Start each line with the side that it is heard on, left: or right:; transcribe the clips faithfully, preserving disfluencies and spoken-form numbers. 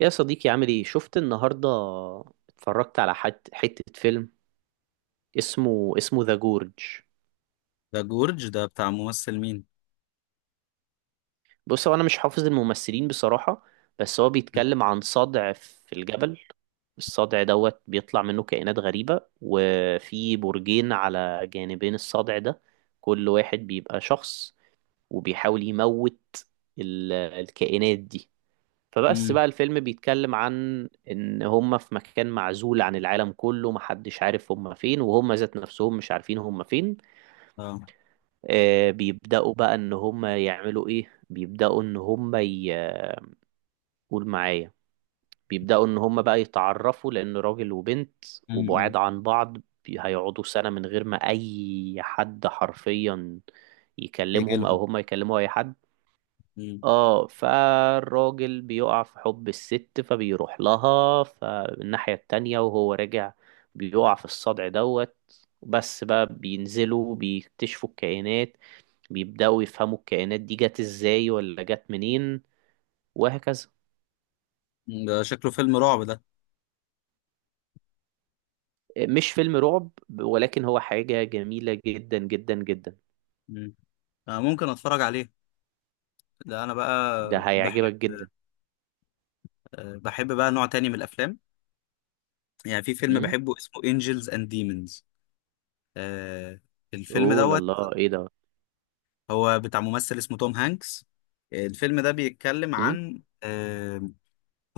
right: يا صديقي، عامل ايه؟ شفت النهارده اتفرجت على حت... حتة فيلم اسمه اسمه ذا جورج.
left: ده جورج ده بتاع ممثل مين؟
right: بص، هو انا مش حافظ الممثلين بصراحة، بس هو بيتكلم عن صدع في الجبل. الصدع دوت بيطلع منه كائنات غريبة، وفي برجين على جانبين الصدع ده، كل واحد بيبقى شخص وبيحاول يموت ال... الكائنات دي. فبس
left: امم.
right: بقى الفيلم بيتكلم عن ان هم في مكان معزول عن العالم كله، محدش عارف هم فين، وهم ذات نفسهم مش عارفين هم فين.
left: اه.
right: آه، بيبدأوا بقى ان هم يعملوا ايه، بيبدأوا ان هم ي- قول معايا، بيبدأوا ان هم بقى يتعرفوا لان راجل وبنت وبعاد
left: امم.
right: عن بعض. بي- هيقعدوا سنة من غير ما اي حد حرفيا
left: يجي
right: يكلمهم
left: لهم.
right: او هم يكلموا اي حد.
left: مم.
right: اه، فالراجل بيقع في حب الست فبيروح لها فالناحية التانية، وهو راجع بيقع في الصدع دوت. بس بقى بينزلوا بيكتشفوا الكائنات، بيبدأوا يفهموا الكائنات دي جت ازاي ولا جت منين، وهكذا.
left: ده شكله فيلم رعب ده؟
right: مش فيلم رعب، ولكن هو حاجة جميلة جدا جدا جدا.
left: مم. آه، ممكن اتفرج عليه. ده انا بقى
right: ده
left: بحب.
right: هيعجبك جدا.
left: آه بحب بقى نوع تاني من الافلام. يعني في فيلم
right: امم.
left: بحبه اسمه انجلز اند ديمونز. الفيلم
right: اوه لا
left: دوت
right: لا، ايه ده؟
left: هو بتاع ممثل اسمه توم هانكس. آه، الفيلم ده بيتكلم
right: امم.
left: عن آه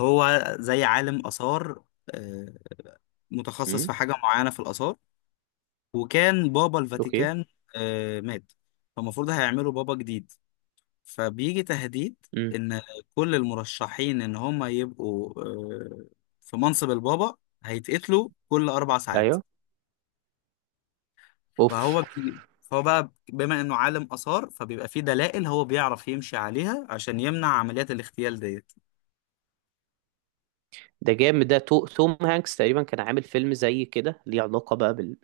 left: هو زي عالم آثار. آه متخصص
right: امم.
left: في حاجة معينة في الآثار. وكان بابا
right: اوكي.
left: الفاتيكان آه، مات. فالمفروض هيعملوا بابا جديد، فبيجي تهديد
right: امم.
left: ان كل المرشحين ان هم يبقوا آه، في منصب البابا، هيتقتلوا كل اربع ساعات.
right: ايوه. اوف.
left: فهو بي... فهو بقى بما انه عالم اثار، فبيبقى فيه دلائل هو بيعرف يمشي عليها عشان يمنع عمليات الاغتيال ديت.
right: ده جامد. ده تو... توم هانكس تقريبا كان عامل فيلم زي كده ليه علاقة بقى بال،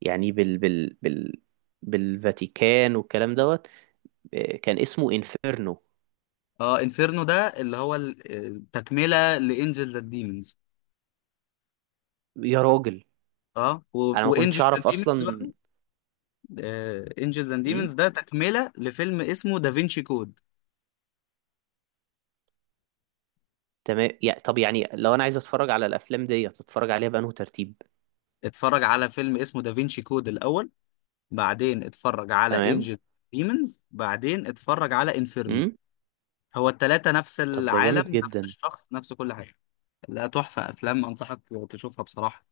right: يعني بال بال بال بالفاتيكان والكلام دوت. آه، كان اسمه انفيرنو.
left: اه، انفيرنو ده اللي هو ال- آه، تكمله لانجلز اند ديمونز.
right: يا راجل،
left: اه و...
right: انا ما كنتش
left: وانجلز اند
right: اعرف
left: ديمونز،
right: اصلا.
left: انجلز اند ديمونز
right: امم.
left: ده تكملة لفيلم اسمه دافينشي كود.
right: تمام، يا طب يعني لو انا عايز اتفرج على الافلام دي اتفرج عليها بأنه ترتيب؟
left: اتفرج على فيلم اسمه دافينشي كود الأول، بعدين اتفرج على
right: تمام.
left: انجلز ديمونز، بعدين اتفرج على انفيرنو.
right: امم.
left: هو التلاتة نفس
right: طب ده جامد
left: العالم، نفس
right: جدا.
left: الشخص، نفس كل حاجة. لا، تحفة أفلام، أنصحك تشوفها بصراحة.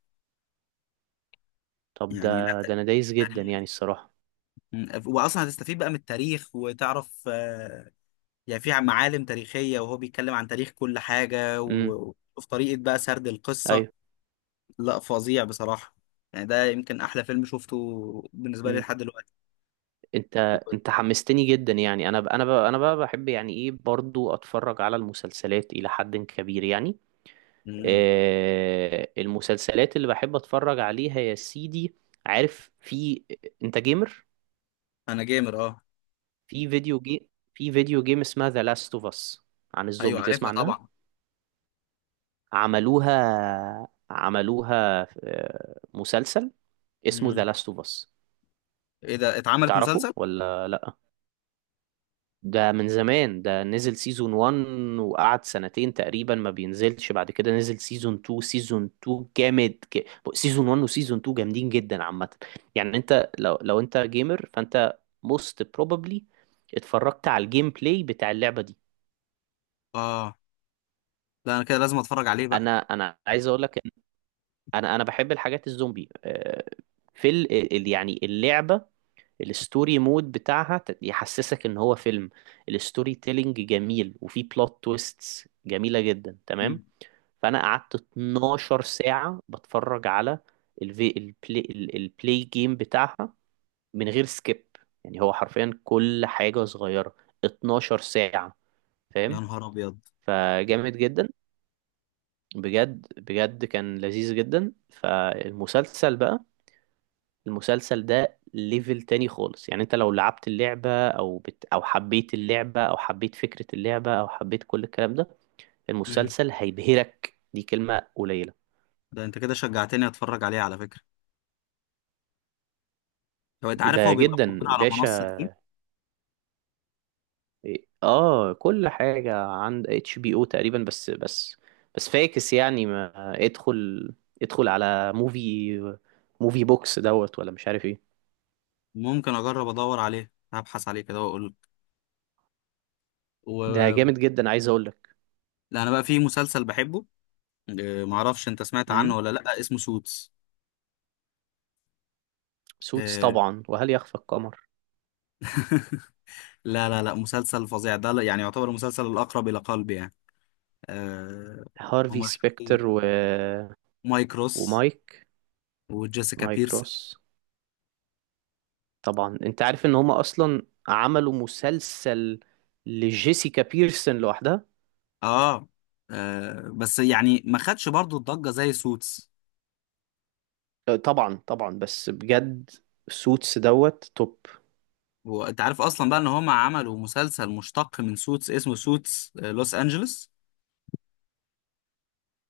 right: طب
left: يعني لا
right: ده ده
left: تاريخ.
right: انا دايس جدا يعني الصراحة.
left: واصلا هتستفيد بقى من التاريخ وتعرف آه، يعني في معالم تاريخيه، وهو بيتكلم عن تاريخ كل حاجه
right: امم.
left: و- وفي طريقه بقى سرد القصه.
right: ايوه.
left: لا، فظيع بصراحة، يعني ده يمكن أحلى فيلم شفته بالنسبة لي لحد دلوقتي.
right: انت، انت حمستني جدا يعني. انا ب... انا ب... انا بقى بحب يعني ايه برضو اتفرج على المسلسلات الى حد كبير يعني.
left: مم.
right: آه، المسلسلات اللي بحب اتفرج عليها يا سيدي، عارف في، انت جيمر؟
left: أنا جيمر، أه.
right: في فيديو جيم، في فيديو جيم اسمها ذا لاست اوف اس عن
left: أيوه
right: الزومبي،
left: عارفها
right: تسمع عنها؟
left: طبعا.
right: عملوها عملوها آه، مسلسل اسمه ذا
left: مم.
right: لاست اوف اس.
left: إيه ده، اتعملت
right: تعرفه
left: مسلسل؟
right: ولا لا؟ ده من زمان، ده نزل سيزون واحد وقعد سنتين تقريبا ما بينزلش، بعد كده نزل سيزون اتنين. سيزون اتنين جامد ك... سيزون واحد وسيزون اتنين جامدين جدا عامة. يعني انت لو لو انت جيمر فانت most probably اتفرجت على الجيم بلاي بتاع اللعبة دي.
left: أه، لا أنا كده لازم أتفرج عليه بقى.
right: انا انا عايز اقول لك إن انا انا بحب الحاجات الزومبي. آه، في ال... ال- يعني اللعبة، الستوري مود بتاعها ت- يحسسك ان هو فيلم. الستوري تيلينج جميل، وفي بلوت تويستس جميلة جدا تمام.
left: مم.
right: فانا قعدت اتناشر ساعه بتفرج على الفي البلاي ال- البلاي جيم بتاعها، من غير سكيب، يعني هو حرفيا كل حاجه صغيره. اتناشر ساعه،
left: يا
right: فاهم؟
left: نهار أبيض.
right: فجامد جدا، بجد بجد كان لذيذ جدا. فالمسلسل بقى، المسلسل ده ليفل تاني خالص. يعني انت لو لعبت اللعبه او بت او حبيت اللعبه او حبيت فكره اللعبه او حبيت كل الكلام ده،
left: مم.
right: المسلسل هيبهرك، دي كلمه قليله.
left: ده أنت كده شجعتني أتفرج عليه على فكرة. لو أنت عارف
right: ده
left: هو بيبقى
right: جدا
left: موجود على منصة
right: باشا.
left: إيه؟
right: إيه، اه، كل حاجة عند اتش بي او تقريبا. بس بس بس فاكس يعني ما. ادخل ادخل على موفي موفي بوكس دوت ولا مش عارف ايه.
left: ممكن أجرب أدور عليه، هبحث عليه كده وأقول لك.
right: ده
left: و...
right: جامد جدا، عايز اقول لك.
left: لا، أنا بقى في مسلسل بحبه. آه، معرفش أنت سمعت عنه
right: امم.
left: ولا لأ، اسمه سوتس.
right: سوتس
left: آه،
right: طبعا، وهل يخفى القمر؟
left: لا لا لا، مسلسل فظيع ده. لا- يعني يعتبر المسلسل الأقرب إلى قلبي يعني. آه
right: هارفي
left: هما
right: سبيكتر
left: شخصية
right: و...
left: مايك روس
right: ومايك،
left: وجيسيكا
right: مايك
left: بيرسون.
right: روس. طبعا انت عارف ان هما اصلا عملوا مسلسل لجيسيكا بيرسون لوحدها.
left: آه, آه بس يعني ما خدش برضو الضجة زي سوتس.
right: آه، طبعا طبعا، بس بجد سوتس دوت توب.
left: وأنت عارف أصلا بقى إن هما عملوا مسلسل مشتق من سوتس اسمه سوتس آه لوس أنجلوس.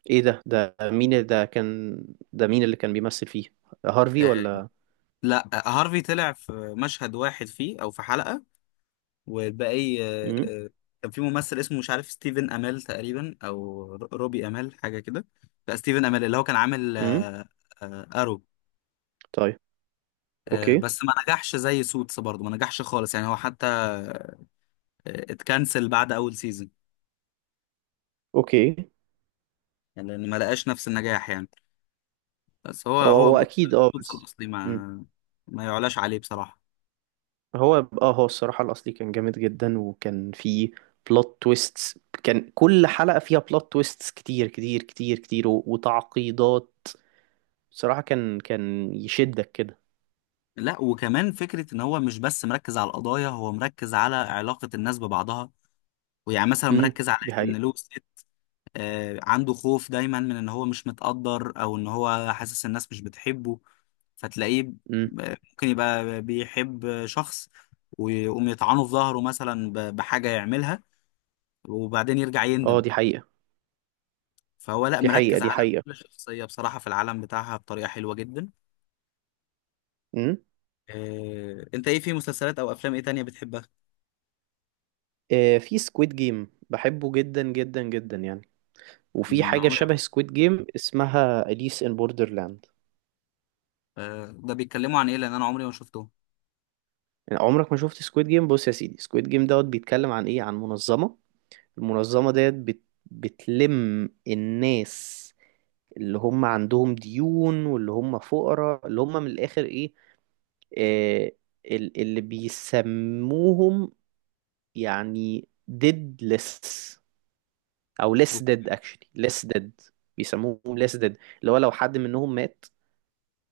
right: ايه ده ده مين ده كان، ده مين اللي كان بيمثل فيه، هارفي
left: آه،
right: ولا؟
left: لا، آه، هارفي طلع في مشهد واحد فيه أو في حلقة. والباقي آه،
right: امم.
left: آه، كان في ممثل اسمه، مش عارف، ستيفن امال تقريبا او ر- روبي امال حاجه كده. لا، ستيفن امال، اللي هو كان عامل
right: امم.
left: آه، آه، ارو.
right: طيب.
left: آه،
right: اوكي.
left: بس ما نجحش زي سوتس برضه، ما نجحش خالص يعني. هو حتى آه، اتكنسل بعد اول سيزون،
right: اوكي.
left: يعني لان ما لقاش نفس النجاح يعني. بس هو،
right: هو هو
left: هو
right: اكيد اه
left: سوتس
right: بس.
left: الاصلي ما
right: امم.
left: ما يعلاش عليه بصراحه.
right: هو. اه، هو الصراحة الاصلي كان جامد جدا وكان فيه بلوت تويستس. كان كل حلقة فيها بلوت تويستس كتير كتير كتير كتير و- وتعقيدات. صراحة كان كان يشدك كده.
left: لا، وكمان فكره ان هو مش بس مركز على القضايا، هو مركز على علاقه الناس ببعضها. ويعني مثلا
right: امم.
left: مركز على
right: دي
left: ان
right: حقيقة.
left: لويس آه، عنده خوف دايما من ان هو مش متقدر، او ان هو حاسس الناس مش بتحبه. فتلاقيه
right: امم.
left: ب- ممكن يبقى بيحب شخص، ويقوم يطعنه في ظهره مثلا ب- بحاجة يعملها، وبعدين يرجع
right: اه،
left: يندم.
right: دي حقيقة.
left: فهو لا،
right: دي حقيقة.
left: مركز
right: دي
left: على
right: حقيقة.
left: كل شخصية بصراحة في العالم بتاعها بطريقة حلوة جدا.
right: امم.
left: آه، انت ايه في مسلسلات او افلام ايه تانية بتحبها؟
right: آه، في سكويد جيم بحبه جدا جدا جدا يعني. وفي
left: أمم،
right: حاجة
left: عمري ما
right: شبه
left: شفت-
right: سكويد جيم اسمها أليس إن بوردرلاند.
left: آه، ده بيتكلموا عن ايه، لان انا عمري ما شفته.
right: يعني عمرك ما شفت سكويد جيم؟ بص يا سيدي، سكويد جيم دوت بيتكلم عن إيه، عن منظمة. المنظمة ديت بت... بتلم الناس اللي هم عندهم ديون واللي هم فقراء اللي هم من الآخر إيه، آه، ال- اللي بيسموهم يعني deadless، أو less
left: أوك.
right: dead, actually less dead. بيسموهم less dead، اللي هو لو حد منهم مات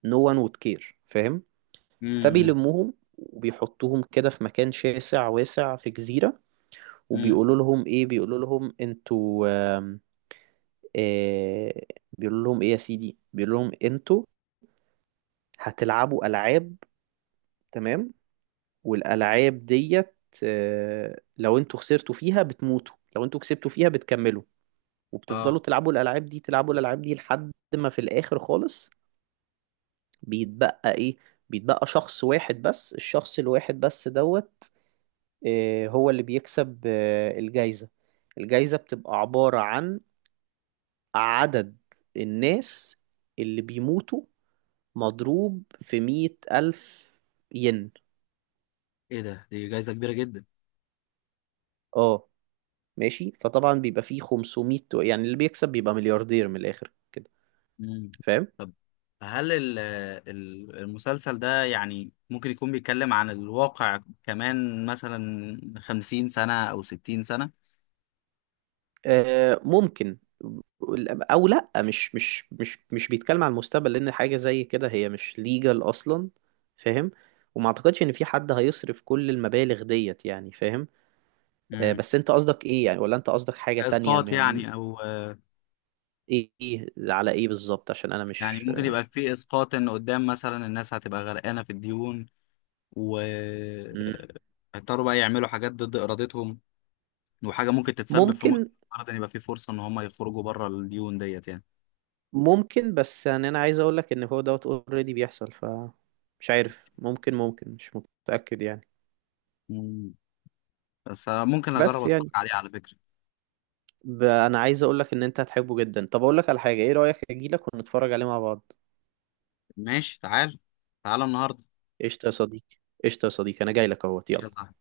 right: no one would care. فاهم؟
left: امم، امم.
right: فبيلموهم وبيحطوهم كده في مكان شاسع واسع في جزيرة،
left: أمم.
right: وبيقولوا لهم ايه، بيقولوا لهم انتوا، آم، آه، بيقولوا لهم ايه يا سيدي، بيقولوا لهم انتوا هتلعبوا ألعاب، تمام، والألعاب ديت، آه، لو انتوا خسرتوا فيها بتموتوا، لو انتوا كسبتوا فيها بتكملوا.
left: اه،
right: وبتفضلوا تلعبوا الألعاب دي، تلعبوا الألعاب دي لحد ما في الآخر خالص بيتبقى ايه، بيتبقى شخص واحد بس. الشخص الواحد بس دوت، آه، هو اللي بيكسب آه، الجايزة. الجايزة بتبقى عبارة عن عدد الناس اللي بيموتوا مضروب في مية ألف ين.
left: ايه ده، دي جايزة كبيرة جدا.
right: اه، ماشي. فطبعا بيبقى فيه خمسمية يعني، اللي بيكسب بيبقى ملياردير من الآخر كده،
left: مم.
right: فاهم؟
left: طب، هل ال- ال- المسلسل ده يعني ممكن يكون بيتكلم عن الواقع كمان، مثلا خمسين سنة أو ستين سنة؟
right: آه ممكن. او لا، مش مش مش مش بيتكلم عن المستقبل، لان حاجه زي كده هي مش ليجال اصلا، فاهم؟ وما اعتقدش ان في حد هيصرف كل المبالغ ديت يعني، فاهم؟ آه،
left: مم.
right: بس انت قصدك ايه يعني؟ ولا انت قصدك حاجة تانية
left: إسقاط
right: يعني،
left: يعني، أو آه،
right: ايه إيه- على ايه بالظبط؟ عشان انا
left: يعني
right: مش.
left: ممكن يبقى في إسقاط إن قدام مثلا الناس هتبقى غرقانة في الديون، و آه،
right: مم.
left: هيضطروا بقى يعملوا حاجات ضد إرادتهم، وحاجة ممكن تتسبب في موت
right: ممكن
left: النهارده. إن يبقى في فرصة إن هم يخرجوا بره الديون ديت يعني.
right: ممكن بس يعني انا عايز اقولك ان هو دوت اوريدي بيحصل. ف مش عارف، ممكن ممكن مش متأكد يعني.
left: مم. بس آه، ممكن أجرب
right: بس
left: أتفرج
right: يعني
left: عليه على فكرة.
right: ب... انا عايز اقولك ان انت هتحبه جدا. طب اقولك على حاجة، ايه رأيك اجيلك ونتفرج عليه مع بعض؟
left: ماشي، تعال، تعال النهاردة،
right: قشطة يا صديقي، قشطة يا صديقي، انا جاي لك اهوت.
left: يا
right: يلا.
left: صاحبي.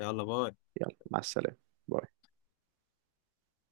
left: يلا، باي.
right: يلا مع السلامة. باي.